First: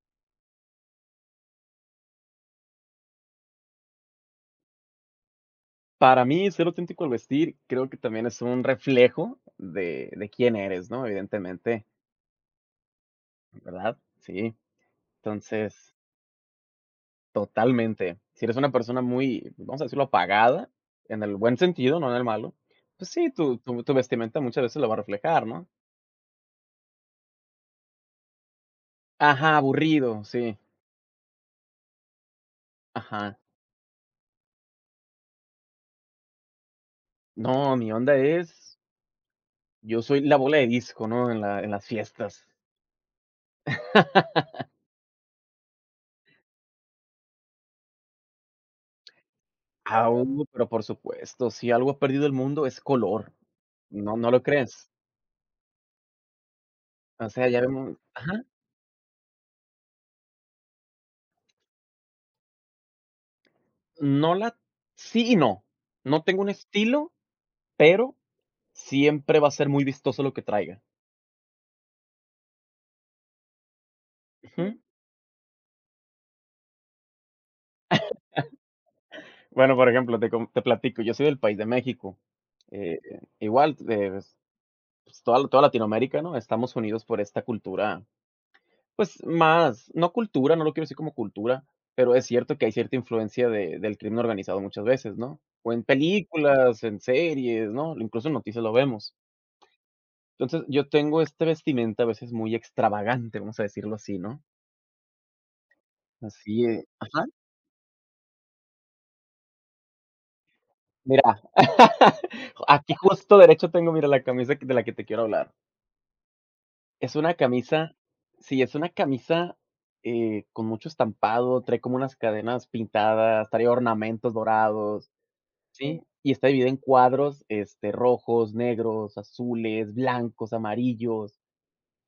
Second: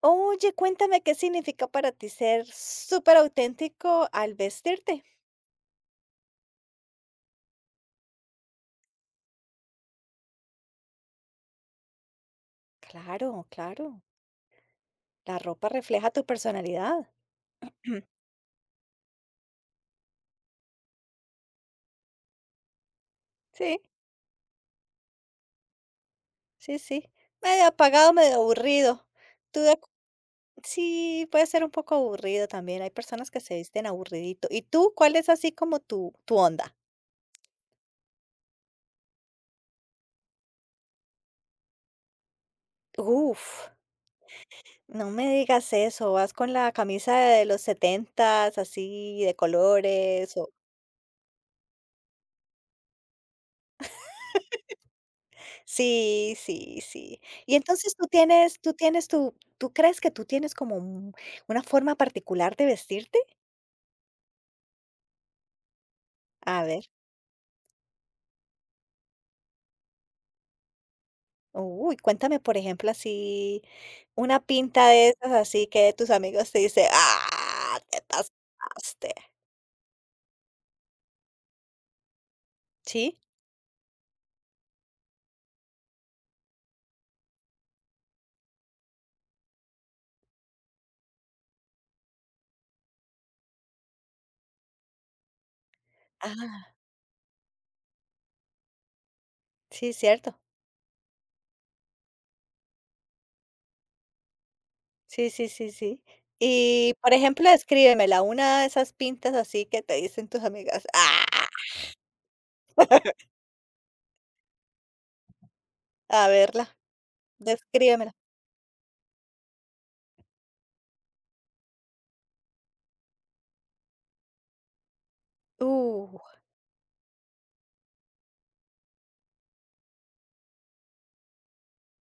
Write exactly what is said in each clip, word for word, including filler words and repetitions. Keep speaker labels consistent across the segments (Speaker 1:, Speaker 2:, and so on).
Speaker 1: Oye, cuéntame qué significa para ti ser superauténtico al vestirte.
Speaker 2: Para mí, ser auténtico al vestir, creo que también es un reflejo de de quién eres, ¿no? Evidentemente,
Speaker 1: Claro,
Speaker 2: ¿verdad?
Speaker 1: claro.
Speaker 2: Sí.
Speaker 1: La ropa
Speaker 2: Entonces,
Speaker 1: refleja tu personalidad. Ujú.
Speaker 2: totalmente. Si eres una persona muy, vamos a decirlo, apagada, en el buen sentido, no en el malo, pues sí, tu
Speaker 1: Sí,
Speaker 2: tu tu vestimenta muchas veces lo va a reflejar, ¿no?
Speaker 1: sí, sí. Medio apagado, medio aburrido.
Speaker 2: Ajá,
Speaker 1: Tú de acu-
Speaker 2: aburrido, sí.
Speaker 1: sí, puede ser un poco aburrido también. Hay personas
Speaker 2: Ajá.
Speaker 1: que se visten aburridito. ¿Y tú cuál es así como tu, tu onda?
Speaker 2: No, mi onda es yo soy la bola de disco, ¿no? En la en las fiestas.
Speaker 1: Uf, no me digas eso. Vas con la camisa de los setentas, así de
Speaker 2: Ah,
Speaker 1: colores.
Speaker 2: uh, pero por supuesto, si algo ha perdido el mundo es color. ¿No no lo crees?
Speaker 1: Sí, sí, sí.
Speaker 2: O sea,
Speaker 1: Y
Speaker 2: ya
Speaker 1: entonces
Speaker 2: vemos
Speaker 1: tú
Speaker 2: ajá,
Speaker 1: tienes tú tienes tu ¿tú crees que tú tienes como un una forma particular de vestirte?
Speaker 2: no la sí y no. No tengo un
Speaker 1: A ver,
Speaker 2: estilo, pero siempre va a ser muy vistoso lo que traiga.
Speaker 1: uy, cuéntame, por ejemplo, así una
Speaker 2: Ujú.
Speaker 1: pinta de esas, así que tus amigos te dicen: "Ah, te pasaste".
Speaker 2: Bueno, por ejemplo, te com te platico, yo soy del país de México. Eh,
Speaker 1: ¿Sí?
Speaker 2: igual, eh, pues, pues, toda toda Latinoamérica, ¿no? Estamos unidos por esta cultura, pues, más no cultura, no lo quiero decir como cultura, pero es cierto que hay cierta influencia de del crimen organizado muchas veces, ¿no? O en
Speaker 1: Ah,
Speaker 2: películas, en series, ¿no? Incluso en noticias lo vemos.
Speaker 1: sí, cierto.
Speaker 2: Entonces, yo tengo esta vestimenta a veces muy extravagante, vamos a decirlo así, ¿no?
Speaker 1: Sí, sí, sí, sí.
Speaker 2: Así, eh
Speaker 1: Y, por
Speaker 2: ajá,
Speaker 1: ejemplo, descríbemela, una de esas pintas así que te dicen tus amigas.
Speaker 2: mira,
Speaker 1: Ah,
Speaker 2: aquí justo derecho tengo, mira, la camisa que- de la que te quiero hablar.
Speaker 1: a verla,
Speaker 2: Es una camisa
Speaker 1: descríbemela.
Speaker 2: Sí, es una camisa, eh, con mucho estampado, trae como unas cadenas pintadas, trae ornamentos dorados, ¿sí?
Speaker 1: Uh.
Speaker 2: Y está dividida en cuadros, este, rojos, negros, azules, blancos, amarillos.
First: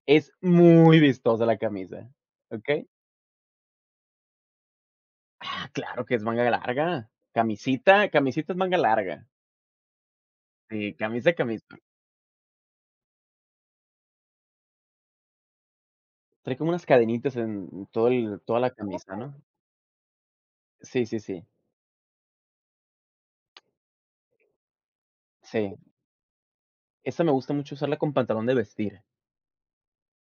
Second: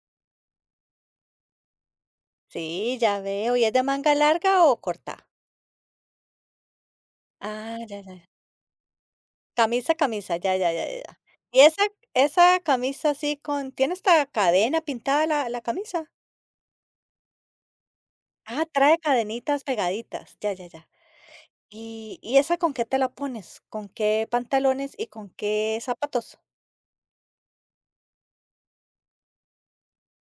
Speaker 2: Es muy vistosa la camisa, ¿ok?
Speaker 1: Sí, ya veo. ¿Y es de manga larga o corta?
Speaker 2: Claro que es manga larga.
Speaker 1: Ah, ya,
Speaker 2: Camisita
Speaker 1: ya, ya.
Speaker 2: camisita es manga larga.
Speaker 1: Camisa, camisa, ya, ya, ya,
Speaker 2: Sí,
Speaker 1: ya, ya.
Speaker 2: camisa,
Speaker 1: ¿Y
Speaker 2: camisa.
Speaker 1: esa, esa camisa así con, tiene esta cadena pintada la, la camisa?
Speaker 2: Trae como unas cadenitas en todo el toda
Speaker 1: Ah,
Speaker 2: la
Speaker 1: trae
Speaker 2: camisa, ¿no?
Speaker 1: cadenitas pegaditas, ya, ya, ya.
Speaker 2: Sí, sí, sí.
Speaker 1: ¿Y, y esa con qué te la pones? ¿Con qué pantalones y con
Speaker 2: Sí.
Speaker 1: qué zapatos?
Speaker 2: Esa me gusta mucho usarla con pantalón de vestir.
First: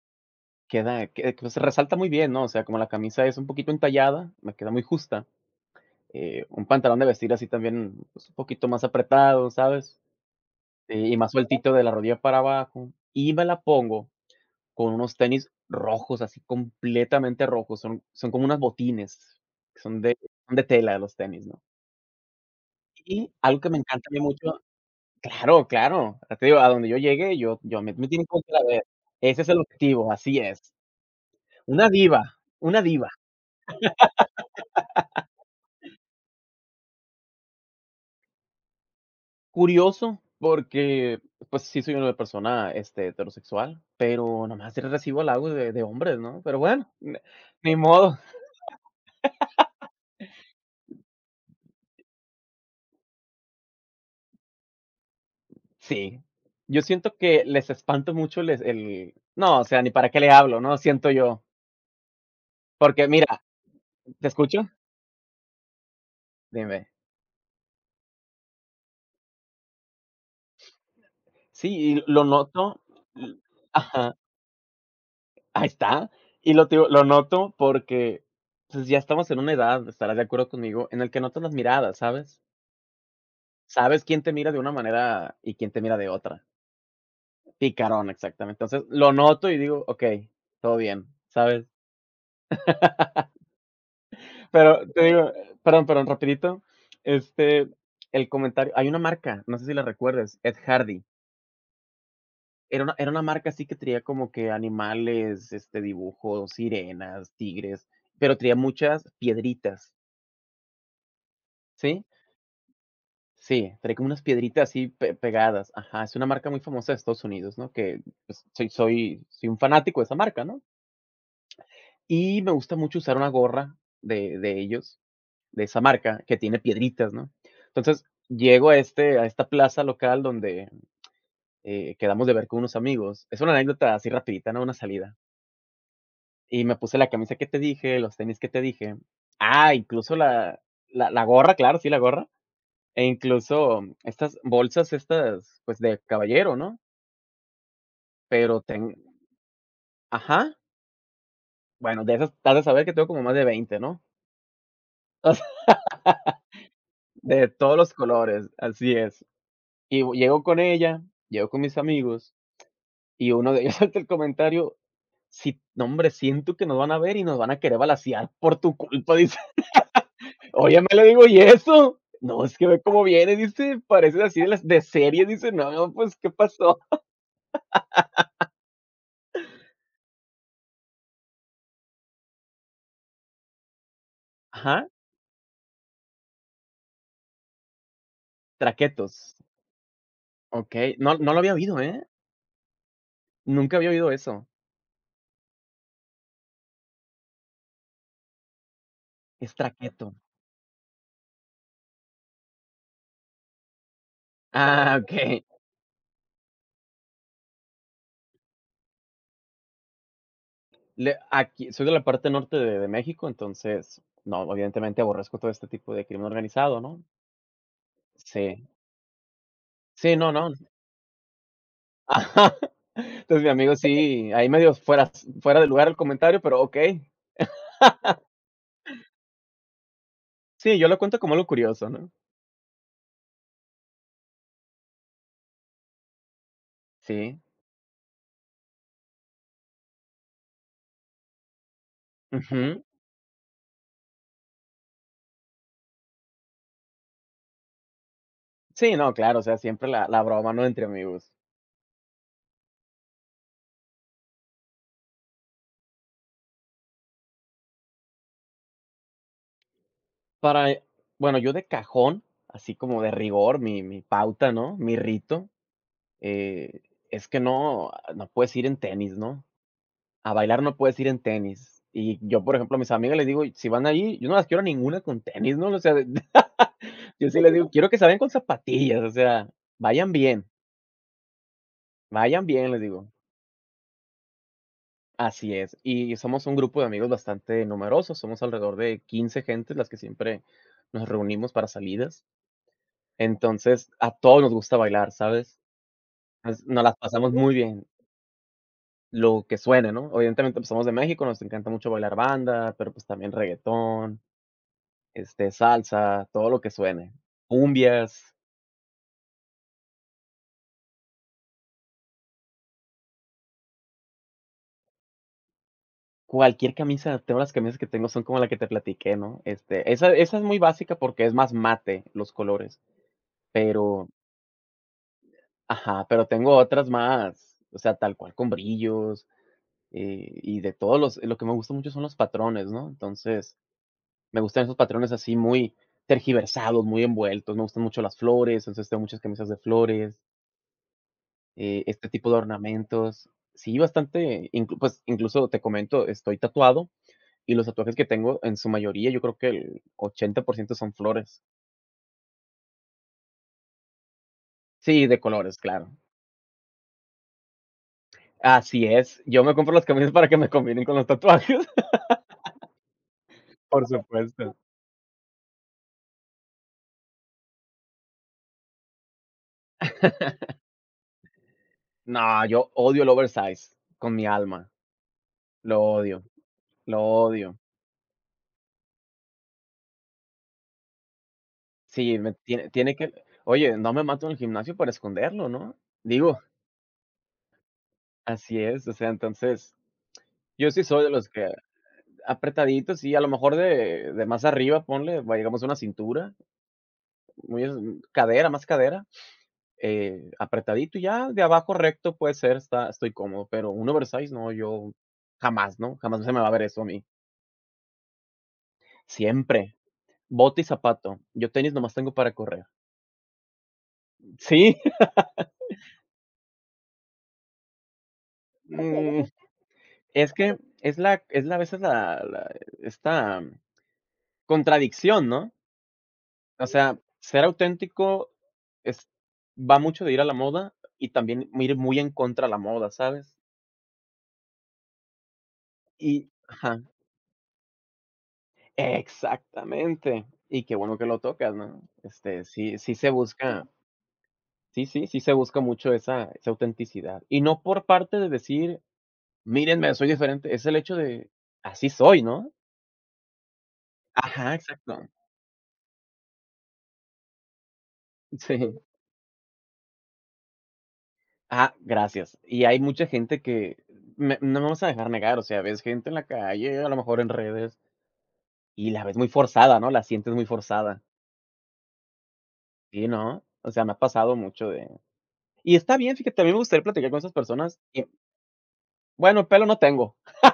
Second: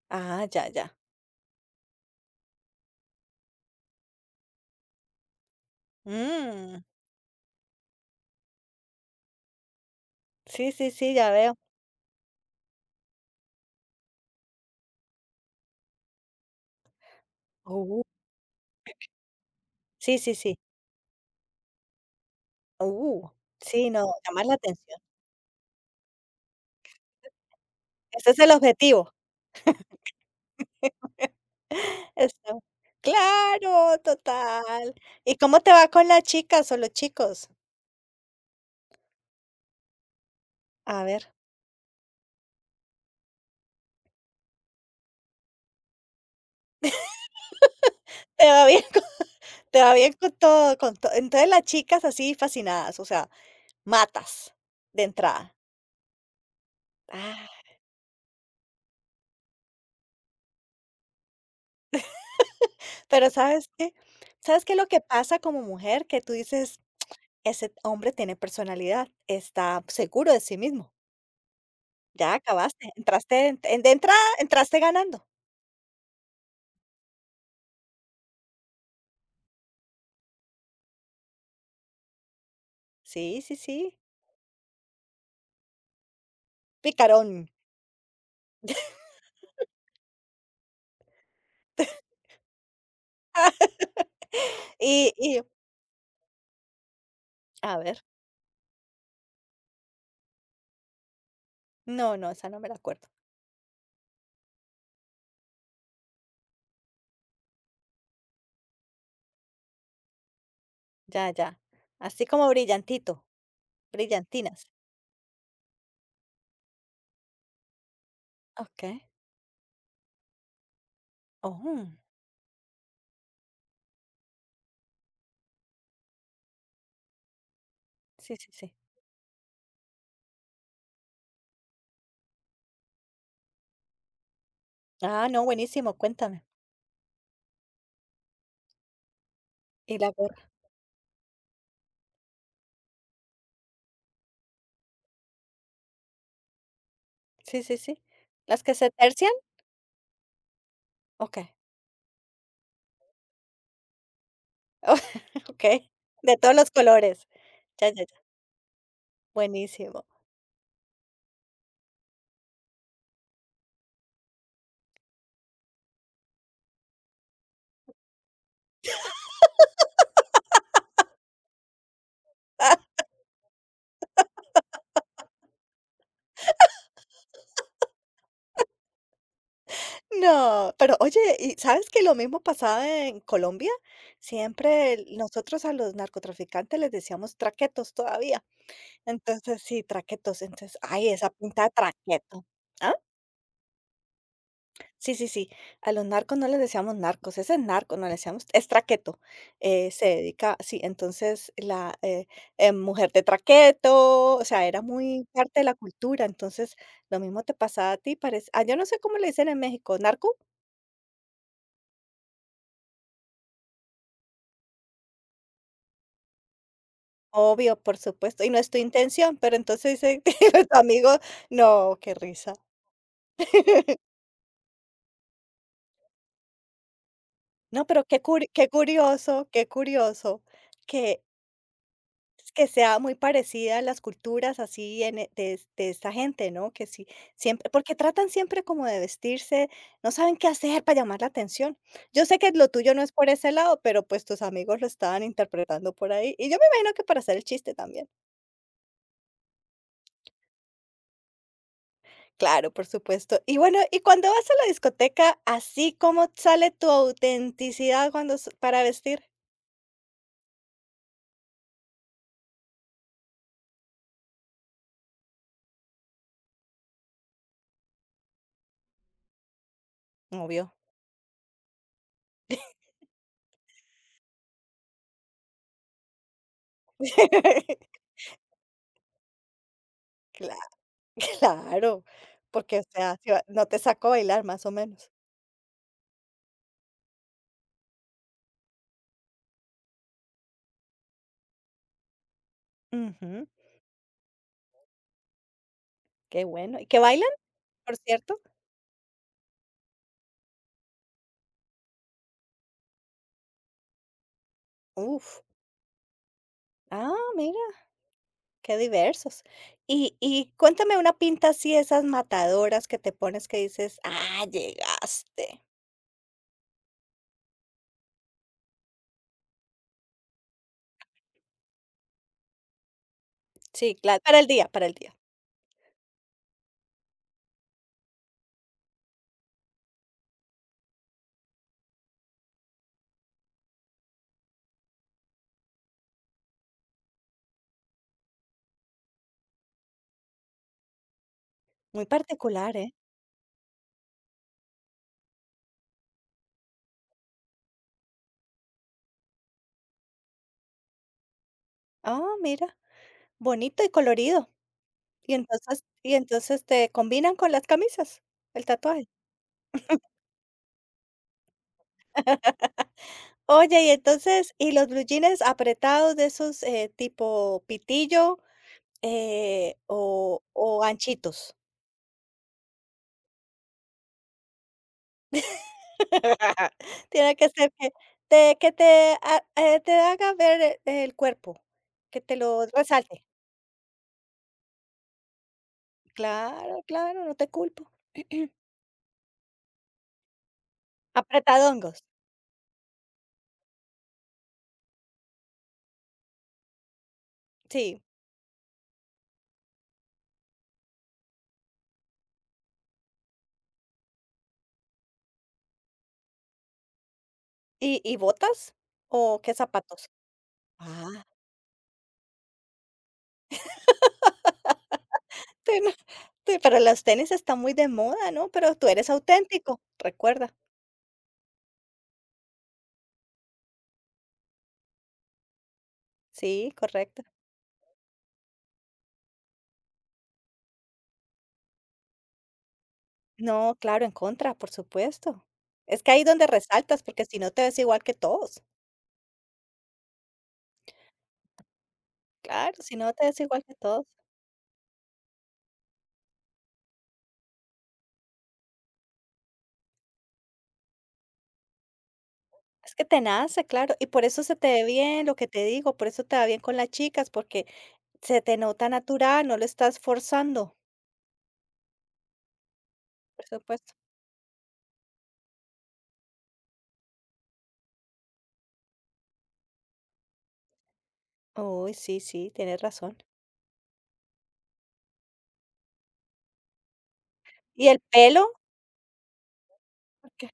Speaker 1: Ah, ya, ya.
Speaker 2: Queda que que se resalta muy bien, ¿no? O sea, como la camisa es un poquito entallada, me queda muy justa. Eh, un
Speaker 1: Mm,
Speaker 2: pantalón de vestir así también, pues, un poquito más apretado, ¿sabes?
Speaker 1: sí, sí,
Speaker 2: Eh,
Speaker 1: sí,
Speaker 2: y
Speaker 1: ya
Speaker 2: más
Speaker 1: veo.
Speaker 2: sueltito de la rodilla para abajo. Y me la pongo con unos tenis rojos, así completamente rojos,
Speaker 1: Uh,
Speaker 2: son son como unas botines, que son de
Speaker 1: sí, sí,
Speaker 2: son
Speaker 1: sí.
Speaker 2: de tela los tenis, ¿no?
Speaker 1: Uh,
Speaker 2: Y algo que me
Speaker 1: sí,
Speaker 2: encanta
Speaker 1: no,
Speaker 2: a mí
Speaker 1: llamar la
Speaker 2: mucho
Speaker 1: atención.
Speaker 2: claro, claro, te digo, a donde yo llegue, yo yo me me tienen
Speaker 1: Ese
Speaker 2: que
Speaker 1: es el
Speaker 2: volver a ver.
Speaker 1: objetivo.
Speaker 2: Ese es el objetivo, así es. Una diva,
Speaker 1: Eso.
Speaker 2: una diva.
Speaker 1: Claro, total. ¿Y cómo te va con las chicas o los chicos?
Speaker 2: Curioso,
Speaker 1: A
Speaker 2: porque,
Speaker 1: ver.
Speaker 2: pues, sí soy una persona, este, heterosexual, pero nomás recibo halagos de de hombres, ¿no? Pero bueno, ni ni modo.
Speaker 1: Te va bien co Te va bien con todo, con to entonces las chicas así fascinadas, o sea, matas de entrada.
Speaker 2: Sí, yo siento que les
Speaker 1: Ah,
Speaker 2: espanto mucho les el no, o sea, ni para qué le hablo, ¿no? Siento yo, porque
Speaker 1: pero
Speaker 2: mira,
Speaker 1: ¿sabes qué?
Speaker 2: ¿te escucho?
Speaker 1: ¿Sabes qué es lo que pasa como mujer? Que tú dices:
Speaker 2: Dime.
Speaker 1: "Ese hombre tiene personalidad, está seguro de sí mismo".
Speaker 2: Sí, y lo
Speaker 1: Ya
Speaker 2: noto
Speaker 1: acabaste,
Speaker 2: l
Speaker 1: entraste en en- de
Speaker 2: ajá,
Speaker 1: entrada entraste ganando.
Speaker 2: ahí está. Y lo te digo, lo noto porque, pues, ya estamos en una edad, estarás de acuerdo conmigo, en el que notas las miradas, ¿sabes?
Speaker 1: Sí, sí, sí,
Speaker 2: Sabes quién te mira de una manera y quién te mira de otra.
Speaker 1: picarón.
Speaker 2: Picarón, exactamente. Entonces, lo noto y digo: "Okey, todo bien", ¿sabes? Pero te
Speaker 1: Y
Speaker 2: digo,
Speaker 1: y
Speaker 2: perdón, perdón, rapidito, este,
Speaker 1: a ver,
Speaker 2: el comentario hay una marca, no sé si la recuerdes, Ed Hardy.
Speaker 1: no, no, esa no me la
Speaker 2: Era una
Speaker 1: acuerdo.
Speaker 2: era una marca así que traía como que animales, este, dibujos, sirenas, tigres, pero traía muchas piedritas,
Speaker 1: Ya, ya.
Speaker 2: ¿sí?
Speaker 1: Así como brillantito,
Speaker 2: Sí, traía como unas
Speaker 1: brillantinas.
Speaker 2: piedritas así pe pegadas. Ajá, es una marca muy famosa de Estados Unidos, ¿no? Que, pues, soy
Speaker 1: Okey.
Speaker 2: soy soy un fanático de esa marca, ¿no?
Speaker 1: Oh,
Speaker 2: Y me gusta mucho usar una gorra de de ellos. De esa marca que tiene piedritas, ¿no? Entonces,
Speaker 1: sí, sí,
Speaker 2: llego
Speaker 1: sí.
Speaker 2: a este a esta plaza local donde, eh, quedamos de ver con unos amigos. Es una anécdota así rapidita, ¿no? Una salida.
Speaker 1: Ah, no, buenísimo, cuéntame.
Speaker 2: Y me puse la camisa que te dije, los tenis que te dije. Ah,
Speaker 1: ¿Y la
Speaker 2: incluso
Speaker 1: gorra?
Speaker 2: la la la gorra, claro, sí, la gorra, e incluso estas bolsas, estas, pues, de caballero, ¿no?
Speaker 1: Sí, sí, sí.
Speaker 2: Pero
Speaker 1: ¿Las que
Speaker 2: ten
Speaker 1: se tercian?
Speaker 2: Ajá,
Speaker 1: Okey.
Speaker 2: bueno, de esas has de saber que tengo como más de veinte, ¿no? O sea,
Speaker 1: Okey. De todos los colores.
Speaker 2: de todos
Speaker 1: Ya,
Speaker 2: los
Speaker 1: ya, ya.
Speaker 2: colores, así es. Y
Speaker 1: Buenísimo.
Speaker 2: llego con ella, llego con mis amigos. Y uno de ellos salta el comentario, si, no hombre, siento que nos van a ver y nos van a querer balasear por tu culpa, dice. Oye, me le digo, ¿y eso? No, es que ve cómo viene, dice, parece así de las de serie, dice, no, pues, ¿qué pasó?
Speaker 1: No, pero oye, ¿y sabes que lo mismo pasaba en Colombia?
Speaker 2: Ajá,
Speaker 1: Siempre el nosotros a los narcotraficantes les decíamos traquetos todavía.
Speaker 2: traquetos.
Speaker 1: Entonces, sí, traquetos.
Speaker 2: Ok,
Speaker 1: Entonces, ay,
Speaker 2: no,
Speaker 1: esa
Speaker 2: no lo había
Speaker 1: pinta de
Speaker 2: oído, ¿eh?
Speaker 1: traqueto.
Speaker 2: Nunca había oído eso.
Speaker 1: Sí, sí, sí. A los narcos no les decíamos narcos, ese es narco, no le decíamos, es traqueto.
Speaker 2: Es
Speaker 1: Eh, se
Speaker 2: traqueto.
Speaker 1: dedica, sí, entonces la eh, eh, mujer de traqueto, o sea, era
Speaker 2: Ah,
Speaker 1: muy
Speaker 2: ok.
Speaker 1: parte de la cultura, entonces lo mismo te pasaba a ti, parece, ah, yo no sé cómo le dicen en México, narco,
Speaker 2: Le- aquí, soy de la parte norte de, de México, entonces, no, evidentemente aborrezco todo este tipo de crimen organizado, ¿no?
Speaker 1: obvio, por supuesto, y no
Speaker 2: Sí.
Speaker 1: es tu intención, pero entonces
Speaker 2: Sí,
Speaker 1: dice
Speaker 2: no, no,
Speaker 1: tu amigo, no, qué risa.
Speaker 2: ajá. Entonces, mi amigo sí, ahí medio fuera fuera de lugar el comentario, pero okey.
Speaker 1: No, pero qué, curi- qué curioso, qué curioso.
Speaker 2: Sí, yo lo cuento como algo curioso, ¿no?
Speaker 1: Que sea muy parecida a las culturas así en e- de, es- de esta gente, ¿no? Que sí,
Speaker 2: Sí.
Speaker 1: siempre, porque tratan siempre como de vestirse, no saben qué hacer para llamar la atención. Yo sé que lo
Speaker 2: Ujú.
Speaker 1: tuyo no es por ese lado, pero pues tus amigos lo estaban interpretando por ahí. Y yo me imagino que para hacer el chiste también.
Speaker 2: Sí, no, claro, o sea, siempre la la broma, ¿no?, entre amigos.
Speaker 1: Claro, por supuesto. Y bueno, y cuando vas a la discoteca, así como sale tu autenticidad cuando s- para vestir,
Speaker 2: Para e Bueno, yo de cajón, así como de rigor, mi mi pauta, ¿no?, mi rito, eh, es que no no puedes ir en tenis, ¿no? A bailar
Speaker 1: obvio.
Speaker 2: no puedes ir en tenis. Y yo, por ejemplo, a mis amigas les digo: "Si van ahí, yo no las quiero a ninguna con tenis", ¿no? O sea, yo sí les digo: "Quiero que se vayan con zapatillas", o sea, vayan bien,
Speaker 1: Cla- Claro,
Speaker 2: vayan bien,
Speaker 1: porque
Speaker 2: les
Speaker 1: o
Speaker 2: digo.
Speaker 1: sea, si va- no te saco a bailar más o menos.
Speaker 2: Así es. Y somos un grupo de amigos bastante numerosos, somos alrededor de quince gentes las que siempre nos reunimos para salidas.
Speaker 1: Ujú.
Speaker 2: Entonces, a todos nos gusta bailar, ¿sabes?
Speaker 1: Qué
Speaker 2: Nos
Speaker 1: bueno.
Speaker 2: nos
Speaker 1: ¿Y
Speaker 2: las
Speaker 1: qué bailan,
Speaker 2: pasamos muy bien,
Speaker 1: por cierto?
Speaker 2: lo que suene, ¿no? Obviamente pues, somos de México, nos encanta mucho bailar banda, pero, pues, también reggaetón,
Speaker 1: Uf.
Speaker 2: Este, salsa, todo lo que suene,
Speaker 1: Ah, mira,
Speaker 2: cumbias,
Speaker 1: qué diversos. Y y cuéntame una pinta así, esas matadoras que te pones que dices: "Ah, llegaste".
Speaker 2: cualquier camisa, tengo las camisas que tengo son como la que te platiqué, ¿no? Este, esa esa es muy básica porque es más mate los colores,
Speaker 1: Sí,
Speaker 2: pero
Speaker 1: claro, para el día, para el día.
Speaker 2: ajá, pero tengo otras más, o sea, tal cual con brillos, eh, y de todos los lo que me gusta mucho son los patrones, ¿no? Entonces, me gustan esos patrones así muy tergiversados, muy envueltos, me gustan mucho las flores, entonces tengo muchas camisas de flores. Eh,
Speaker 1: Muy
Speaker 2: este tipo de
Speaker 1: particular, ¿eh?
Speaker 2: ornamentos. Sí, bastante, inclu pues, incluso te comento, estoy tatuado y los tatuajes que tengo, en su mayoría, yo creo que el ochenta por ciento son flores.
Speaker 1: Ah, mira, bonito y colorido.
Speaker 2: Sí, de
Speaker 1: Y
Speaker 2: colores,
Speaker 1: entonces
Speaker 2: claro.
Speaker 1: y entonces te combinan con las camisas, el
Speaker 2: Así
Speaker 1: tatuaje.
Speaker 2: es, yo me compro las camisas para que me combinen con los tatuajes.
Speaker 1: Oye,
Speaker 2: Por
Speaker 1: y entonces,
Speaker 2: supuesto.
Speaker 1: ¿y los blue jeans apretados de esos, eh, tipo pitillo, eh, o o anchitos?
Speaker 2: No, yo odio el oversize con mi alma. Lo odio, lo
Speaker 1: Tiene que
Speaker 2: odio.
Speaker 1: ser que te que te ha eh, te haga ver el el cuerpo,
Speaker 2: Sí,
Speaker 1: que
Speaker 2: me
Speaker 1: te lo
Speaker 2: tiene tiene que
Speaker 1: resalte.
Speaker 2: oye, no me mato en el gimnasio para esconderlo, ¿no? Digo,
Speaker 1: Claro, claro, no te culpo.
Speaker 2: así es, o sea, entonces, yo sí soy de los que
Speaker 1: Apretadongos,
Speaker 2: apretadito, sí, a lo mejor de de más arriba, ponle, va digamos, una cintura, muy es
Speaker 1: sí.
Speaker 2: cadera, más cadera, eh, apretadito y ya de abajo recto puede ser, está estoy cómodo, pero un oversize no, yo jamás, ¿no? Jamás se me va a ver eso a mí.
Speaker 1: ¿Y y botas o qué
Speaker 2: Siempre,
Speaker 1: zapatos?
Speaker 2: bota y zapato.
Speaker 1: Ah.
Speaker 2: Yo tenis nomás tengo para correr. Sí,
Speaker 1: Te te Pero los tenis están muy de moda, ¿no? Pero tú eres
Speaker 2: mm,
Speaker 1: auténtico,
Speaker 2: es
Speaker 1: recuerda.
Speaker 2: que es la es la a veces la la esta contradicción, ¿no? O
Speaker 1: Sí,
Speaker 2: sea,
Speaker 1: correcto.
Speaker 2: ser auténtico es va mucho de ir a la moda y también ir muy en contra de la moda, ¿sabes?
Speaker 1: No, claro, en contra, por supuesto. Es que ahí
Speaker 2: Y
Speaker 1: donde
Speaker 2: ajá,
Speaker 1: resaltas, porque si no te ves igual que todos.
Speaker 2: exactamente. Y qué bueno que lo tocas, ¿no? Este, sí
Speaker 1: Claro,
Speaker 2: sí
Speaker 1: si
Speaker 2: se
Speaker 1: no te ves igual
Speaker 2: busca
Speaker 1: que todos.
Speaker 2: sí, sí, sí se busca mucho esa esa autenticidad. Y no por parte de decir: "Mírenme, soy diferente", es el hecho de así soy, ¿no?
Speaker 1: Es que te nace, claro, y por eso
Speaker 2: Ajá,
Speaker 1: se te ve
Speaker 2: exacto.
Speaker 1: bien lo que te digo, por eso te va bien con las chicas, porque se te
Speaker 2: Sí.
Speaker 1: nota natural, no lo estás forzando,
Speaker 2: Ah, gracias. Y hay mucha gente
Speaker 1: por
Speaker 2: que
Speaker 1: supuesto.
Speaker 2: me no me vas a dejar negar, o sea, ves gente en la calle, a lo mejor en redes. Y la ves muy forzada, ¿no? La sientes muy forzada.
Speaker 1: Uy, sí, sí, tienes
Speaker 2: Sí,
Speaker 1: razón.
Speaker 2: ¿no? O sea, me ha pasado mucho de y está bien, fíjate, a mí me gustaría platicar con esas personas
Speaker 1: ¿Y el
Speaker 2: y
Speaker 1: pelo?
Speaker 2: bueno, pelo no tengo.
Speaker 1: ¿Por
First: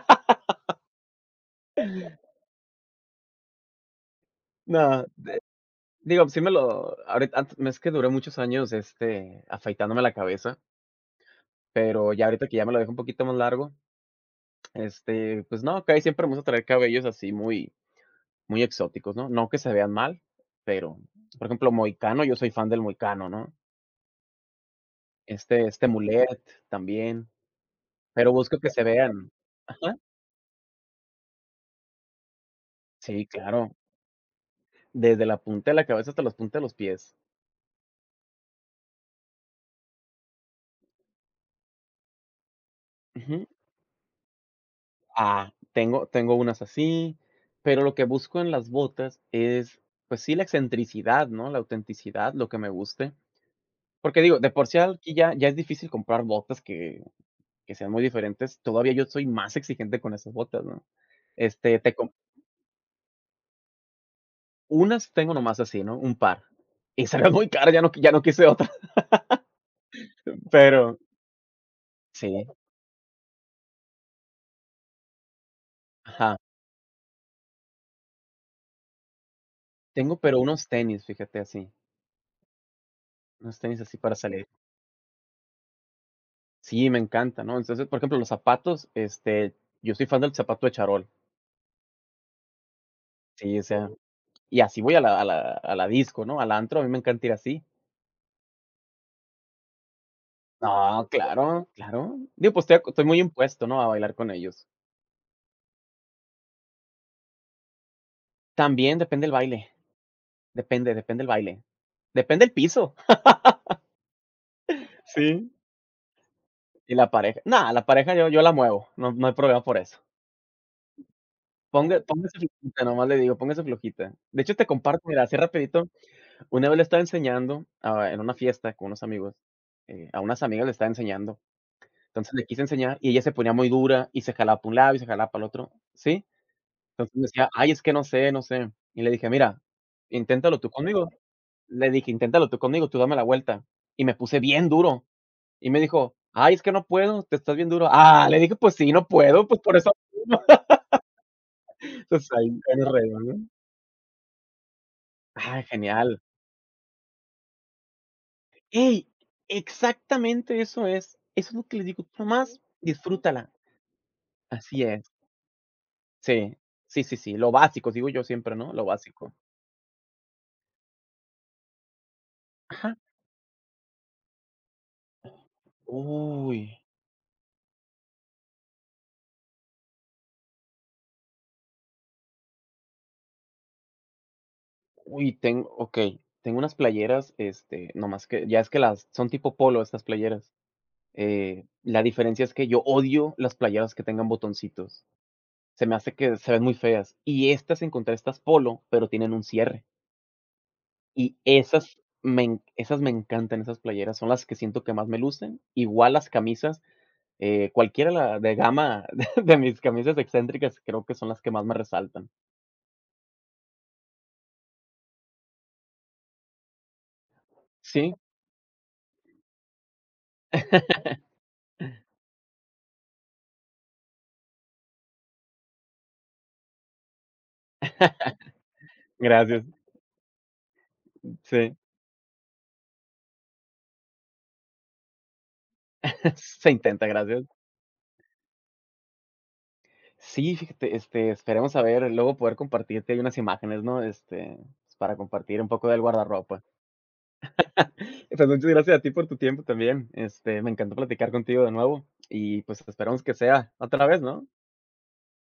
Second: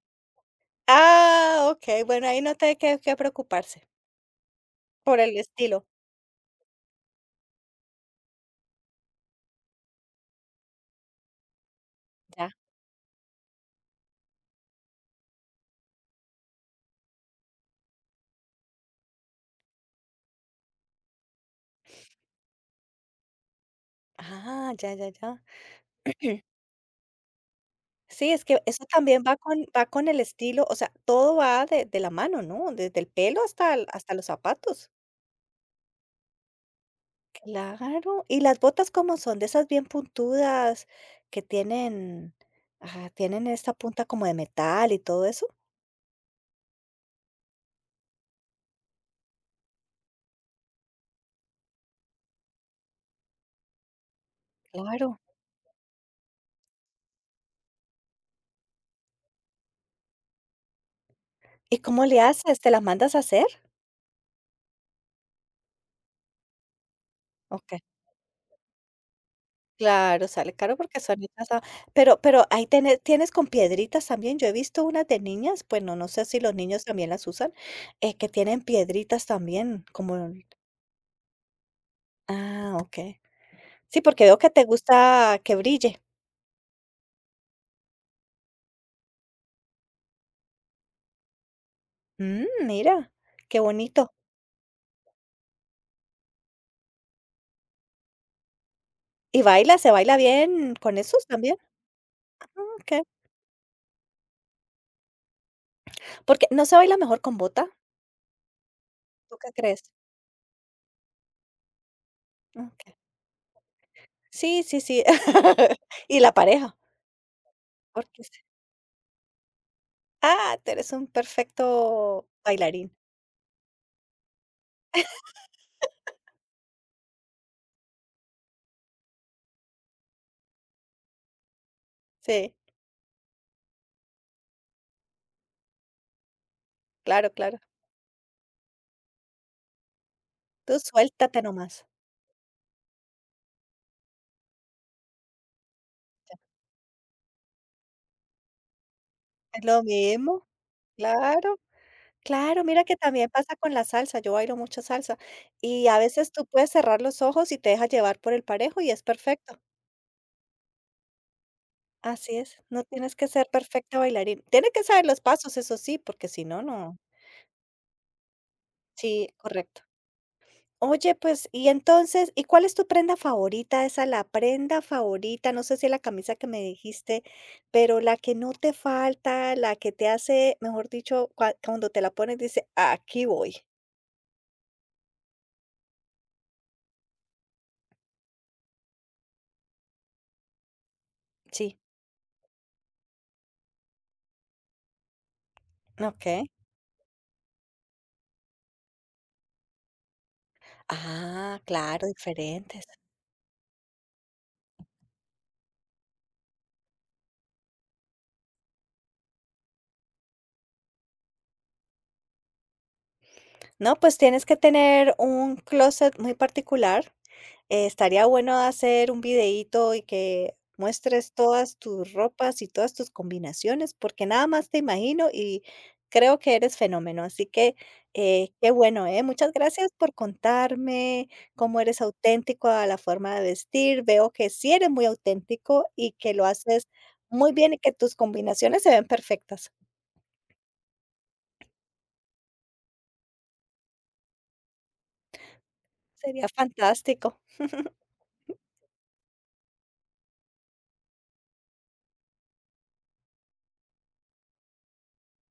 Speaker 1: Ah, okey, bueno, ahí no te hay que que preocuparse
Speaker 2: No,
Speaker 1: por el estilo.
Speaker 2: digo, sí me lo ahorita antes es que duré muchos años, este, afeitándome la cabeza, pero ya ahorita
Speaker 1: Ya.
Speaker 2: que ya me lo dejé un poquito más largo, este, pues no, casi siempre me gusta traer cabellos así muy muy exóticos, ¿no? No que se vean mal, pero, por ejemplo, mohicano, yo soy fan del mohicano, ¿no?
Speaker 1: Ah, ya, ya, ya.
Speaker 2: Este este mulet también,
Speaker 1: Sí,
Speaker 2: pero
Speaker 1: es
Speaker 2: busco
Speaker 1: que
Speaker 2: que se
Speaker 1: eso también
Speaker 2: vean
Speaker 1: va con va con el estilo, o sea, todo va de de la mano, ¿no? Desde el
Speaker 2: sí,
Speaker 1: pelo hasta
Speaker 2: claro.
Speaker 1: el hasta los zapatos.
Speaker 2: Desde la punta de la cabeza hasta las puntas de los pies.
Speaker 1: Claro. ¿Y las botas cómo son? De esas bien puntudas que tienen, ajá,
Speaker 2: Ujú.
Speaker 1: tienen esta punta como de metal y todo eso.
Speaker 2: Ah, tengo tengo unas así, pero lo que busco en las botas es, pues sí, la excentricidad, ¿no? La autenticidad, lo que me guste. Porque digo, de por sí aquí
Speaker 1: Claro.
Speaker 2: ya ya es difícil comprar botas que que sean muy diferentes. Todavía yo soy más exigente con esas botas, ¿no? Este,
Speaker 1: ¿Y
Speaker 2: te
Speaker 1: cómo
Speaker 2: com
Speaker 1: le haces? ¿Te las mandas a hacer?
Speaker 2: unas tengo nomás así, ¿no? Un par. Y salieron muy caras,
Speaker 1: Ok.
Speaker 2: ya no qui- ya no quise otra,
Speaker 1: Claro, sale caro
Speaker 2: pero
Speaker 1: porque son esas ah, pero
Speaker 2: sí,
Speaker 1: pero ahí tienes tienes con piedritas también. Yo he visto unas de niñas, bueno, no sé
Speaker 2: ajá.
Speaker 1: si los niños también las usan, eh, que tienen piedritas también, como
Speaker 2: Tengo, pero
Speaker 1: el
Speaker 2: unos tenis, fíjate, así,
Speaker 1: ah, okey.
Speaker 2: unos tenis así
Speaker 1: Sí,
Speaker 2: para
Speaker 1: porque veo
Speaker 2: salir.
Speaker 1: que te gusta que brille.
Speaker 2: Sí, me encanta, ¿no? Entonces, por ejemplo, los zapatos, este, yo soy fan del zapato de charol.
Speaker 1: Mm, mira,
Speaker 2: Sí,
Speaker 1: qué
Speaker 2: o sea,
Speaker 1: bonito.
Speaker 2: y así voy a la a la a la disco, ¿no? Al antro, a mí me encanta ir así.
Speaker 1: ¿Y baila? ¿Se baila bien con
Speaker 2: No,
Speaker 1: esos también?
Speaker 2: claro, claro. Digo, pues, estoy ac-
Speaker 1: Okey.
Speaker 2: estoy muy impuesto, ¿no? A bailar con ellos.
Speaker 1: Porque, ¿no se baila mejor con bota?
Speaker 2: También depende el
Speaker 1: ¿Tú qué
Speaker 2: baile,
Speaker 1: crees?
Speaker 2: depende depende el baile. Depende el
Speaker 1: Okey.
Speaker 2: piso.
Speaker 1: Sí, sí, sí.
Speaker 2: Sí.
Speaker 1: Y la pareja,
Speaker 2: Y la pareja. Nada, la pareja
Speaker 1: porque
Speaker 2: yo yo
Speaker 1: sí.
Speaker 2: la muevo, no no hay problema por eso.
Speaker 1: Ah, tú eres un
Speaker 2: Ponga
Speaker 1: perfecto
Speaker 2: póngase flojita,
Speaker 1: bailarín.
Speaker 2: nomás le digo, póngase flojita. De hecho, te comparto, mira, así rapidito. Una vez le estaba enseñando, ah, en una fiesta con unos amigos, eh, a unas amigas le estaba enseñando. Entonces le
Speaker 1: Sí.
Speaker 2: quise enseñar y ella se ponía muy dura y se jalaba para un lado y se jalaba para el otro, ¿sí? Entonces me
Speaker 1: Claro,
Speaker 2: decía:
Speaker 1: claro.
Speaker 2: "Ay, es que no sé, no sé". Y le dije: "Mira, inténtalo tú
Speaker 1: Tú
Speaker 2: conmigo".
Speaker 1: suéltate nomás.
Speaker 2: Le dije: "Inténtalo tú conmigo, tú dame la vuelta". Y me puse bien duro y me dijo: "Ay, es que no puedo, te estás bien duro". Ah, le dije: "Pues sí, no puedo, pues
Speaker 1: Es
Speaker 2: por
Speaker 1: lo
Speaker 2: eso".
Speaker 1: mismo, claro.
Speaker 2: Entonces ahí
Speaker 1: Claro,
Speaker 2: ahí
Speaker 1: mira
Speaker 2: nos
Speaker 1: que
Speaker 2: reímos,
Speaker 1: también
Speaker 2: ¿no?
Speaker 1: pasa con la salsa, yo bailo mucha salsa
Speaker 2: Ah,
Speaker 1: y a
Speaker 2: genial.
Speaker 1: veces tú puedes cerrar los ojos y te dejas llevar por el parejo y es
Speaker 2: Ey,
Speaker 1: perfecto.
Speaker 2: exactamente eso es. Eso es lo que les digo, tú
Speaker 1: Así es,
Speaker 2: nomás
Speaker 1: no tienes que
Speaker 2: disfrútala.
Speaker 1: ser perfecta bailarín. Tienes
Speaker 2: Así
Speaker 1: que saber
Speaker 2: es.
Speaker 1: los pasos, eso sí, porque si
Speaker 2: Sí,
Speaker 1: no, no.
Speaker 2: sí, sí, sí, lo básico, digo yo siempre, ¿no? Lo
Speaker 1: Sí,
Speaker 2: básico.
Speaker 1: correcto. Oye, pues, y entonces, ¿y cuál es tu
Speaker 2: Ajá.
Speaker 1: prenda favorita? Esa, la prenda favorita, no sé si la camisa que
Speaker 2: Uy,
Speaker 1: me dijiste, pero la que no te falta, la que te hace, mejor dicho, cua- cuando te la pones, dice, aquí voy.
Speaker 2: uy, Tengo, okey, tengo unas playeras, este, nomás que ya es que las son tipo polo estas playeras. Eh,
Speaker 1: Sí.
Speaker 2: la diferencia es que yo odio las playeras que tengan botoncitos. Se me hace
Speaker 1: Ok.
Speaker 2: que se ven muy feas. Y estas encontré estas polo, pero tienen un cierre. Y
Speaker 1: Ah,
Speaker 2: esas
Speaker 1: claro,
Speaker 2: me En
Speaker 1: diferentes.
Speaker 2: esas me encantan, esas playeras, son las que siento que más me lucen. Igual las camisas, eh, cualquiera la de gama de mis camisas excéntricas, creo que son las que más me resaltan.
Speaker 1: No, pues tienes que tener un closet muy particular. Eh,
Speaker 2: Sí,
Speaker 1: estaría bueno hacer un videíto y que muestres todas tus ropas y todas tus combinaciones, porque nada más te imagino y creo que eres fenómeno. Así que eh, qué bueno, ¿eh? Muchas
Speaker 2: gracias.
Speaker 1: gracias por contarme
Speaker 2: Sí,
Speaker 1: cómo eres auténtico a la forma de vestir. Veo que sí eres muy auténtico y que lo
Speaker 2: se
Speaker 1: haces
Speaker 2: intenta, gracias.
Speaker 1: muy bien y que tus combinaciones se ven perfectas.
Speaker 2: Sí, fíjate, este, esperemos a ver, luego poder compartirte ahí unas imágenes, ¿no? Este, pues, para compartir un poco del
Speaker 1: Sería
Speaker 2: guardarropa.
Speaker 1: fantástico.
Speaker 2: Pues, muchas gracias a ti por tu tiempo también. Este, me encantó platicar contigo de nuevo y, pues, esperamos que sea otra vez, ¿no?